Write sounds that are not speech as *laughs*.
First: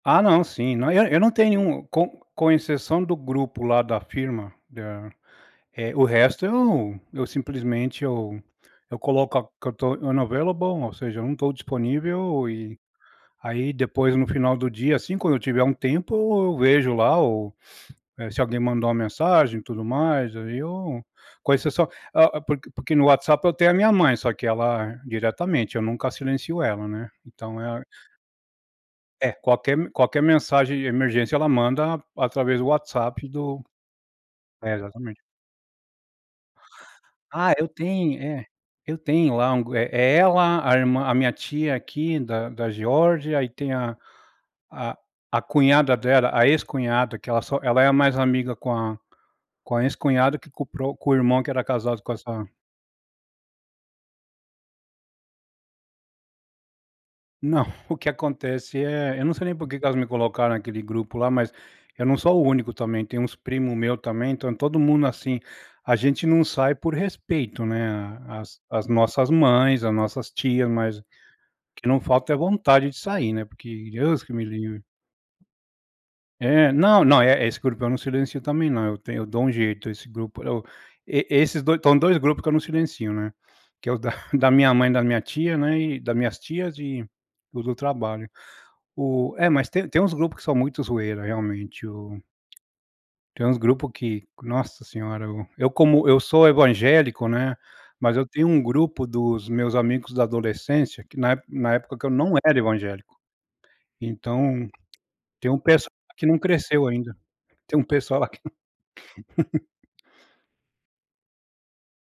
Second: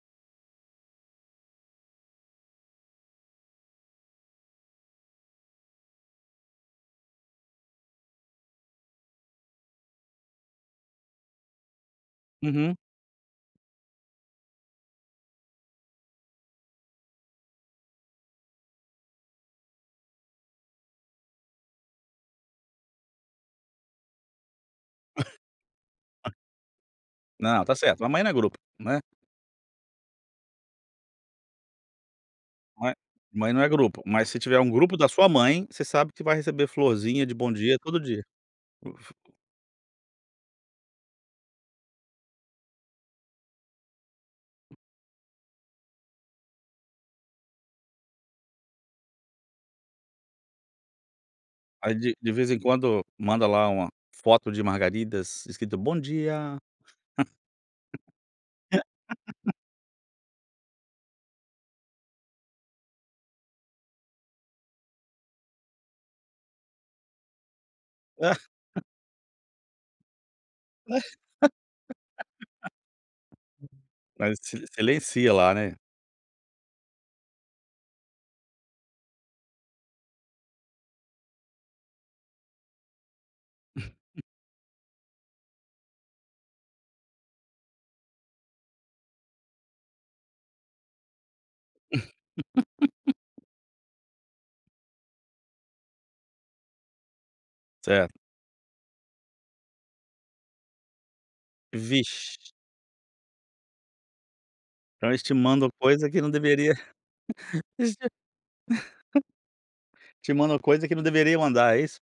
Ah não, sim, não é eu não tenho nenhum com com exceção do grupo lá da firma, da Eh, o resto eu eu simplesmente eu eu coloco que eu tô unavailable, ou seja, eu não estou disponível Uhum. e, aí depois no final do dia, assim quando eu tiver um tempo, vejo lá ou *sniffs* se alguém mandou uma mensagem e tudo mais, aí eu com a exceção ah, porque no WhatsApp eu tenho a minha mãe, só que ela diretamente, eu nunca *chuckles* silencio ela, né. Então Não, tá é certo, mamãe não é grupo, né. É, qualquer m qualquer mensagem de emergência ela manda através do Mãe WhatsApp mãe não do é grupo, mas se tiver um É grupo da exatamente. sua mãe, você sabe que vai receber florzinha de bom Ah eu dia todo tenho dia. é, eu O Fo tenho lá um é é ela, a irmã a minha tia aqui da da Geórgia, aí tem a a cunhada dela, a ex-cunhada que ela só ela é mais amiga com a com a ex-cunhada, que com o pro com o irmão que era Aí casado com de de essa vez em quando manda lá uma foto de margaridas escrito "bom dia". Não, o que acontece é, eu não sei *laughs* nem por que que elas me colocaram naquele grupo lá, mas eu não sou o único também, tem uns primo meu também, então todo mundo, assim, a gente não sai por respeito né, as *laughs* as nossas mães, as nossas tias mas, que não falta é vontade de sair, né. Porque *laughs* Deus que Mas me si livre. silencia lá, né? É, não não, eh, esse grupo eu não silencio também não, eu tenho eu dou um jeito, esse grupo, eu e esses do são 2 grupos que eu não silencio, né. Que é o da *chuckles* *chuckles* da minha mãe e da minha tia, né, e das minhas tias e o do trabalho. O é, mas tem tem uns grupo que são muito zoeira realmente o *laughs* Tem uns grupo que, nossa senhora, eu como eu sou evangélico, né. Certo. Mas eu tenho um grupo dos meus amigos da adolescência que na na época que eu não Vixe. era evangélico. Então, Então eles te tem um mandam pesso coisa que que não não deveria. cresceu ainda, *laughs* tem um *unintelligible* pessoal lá que *laughs* Te mandam coisa que não deveria mandar, é isso?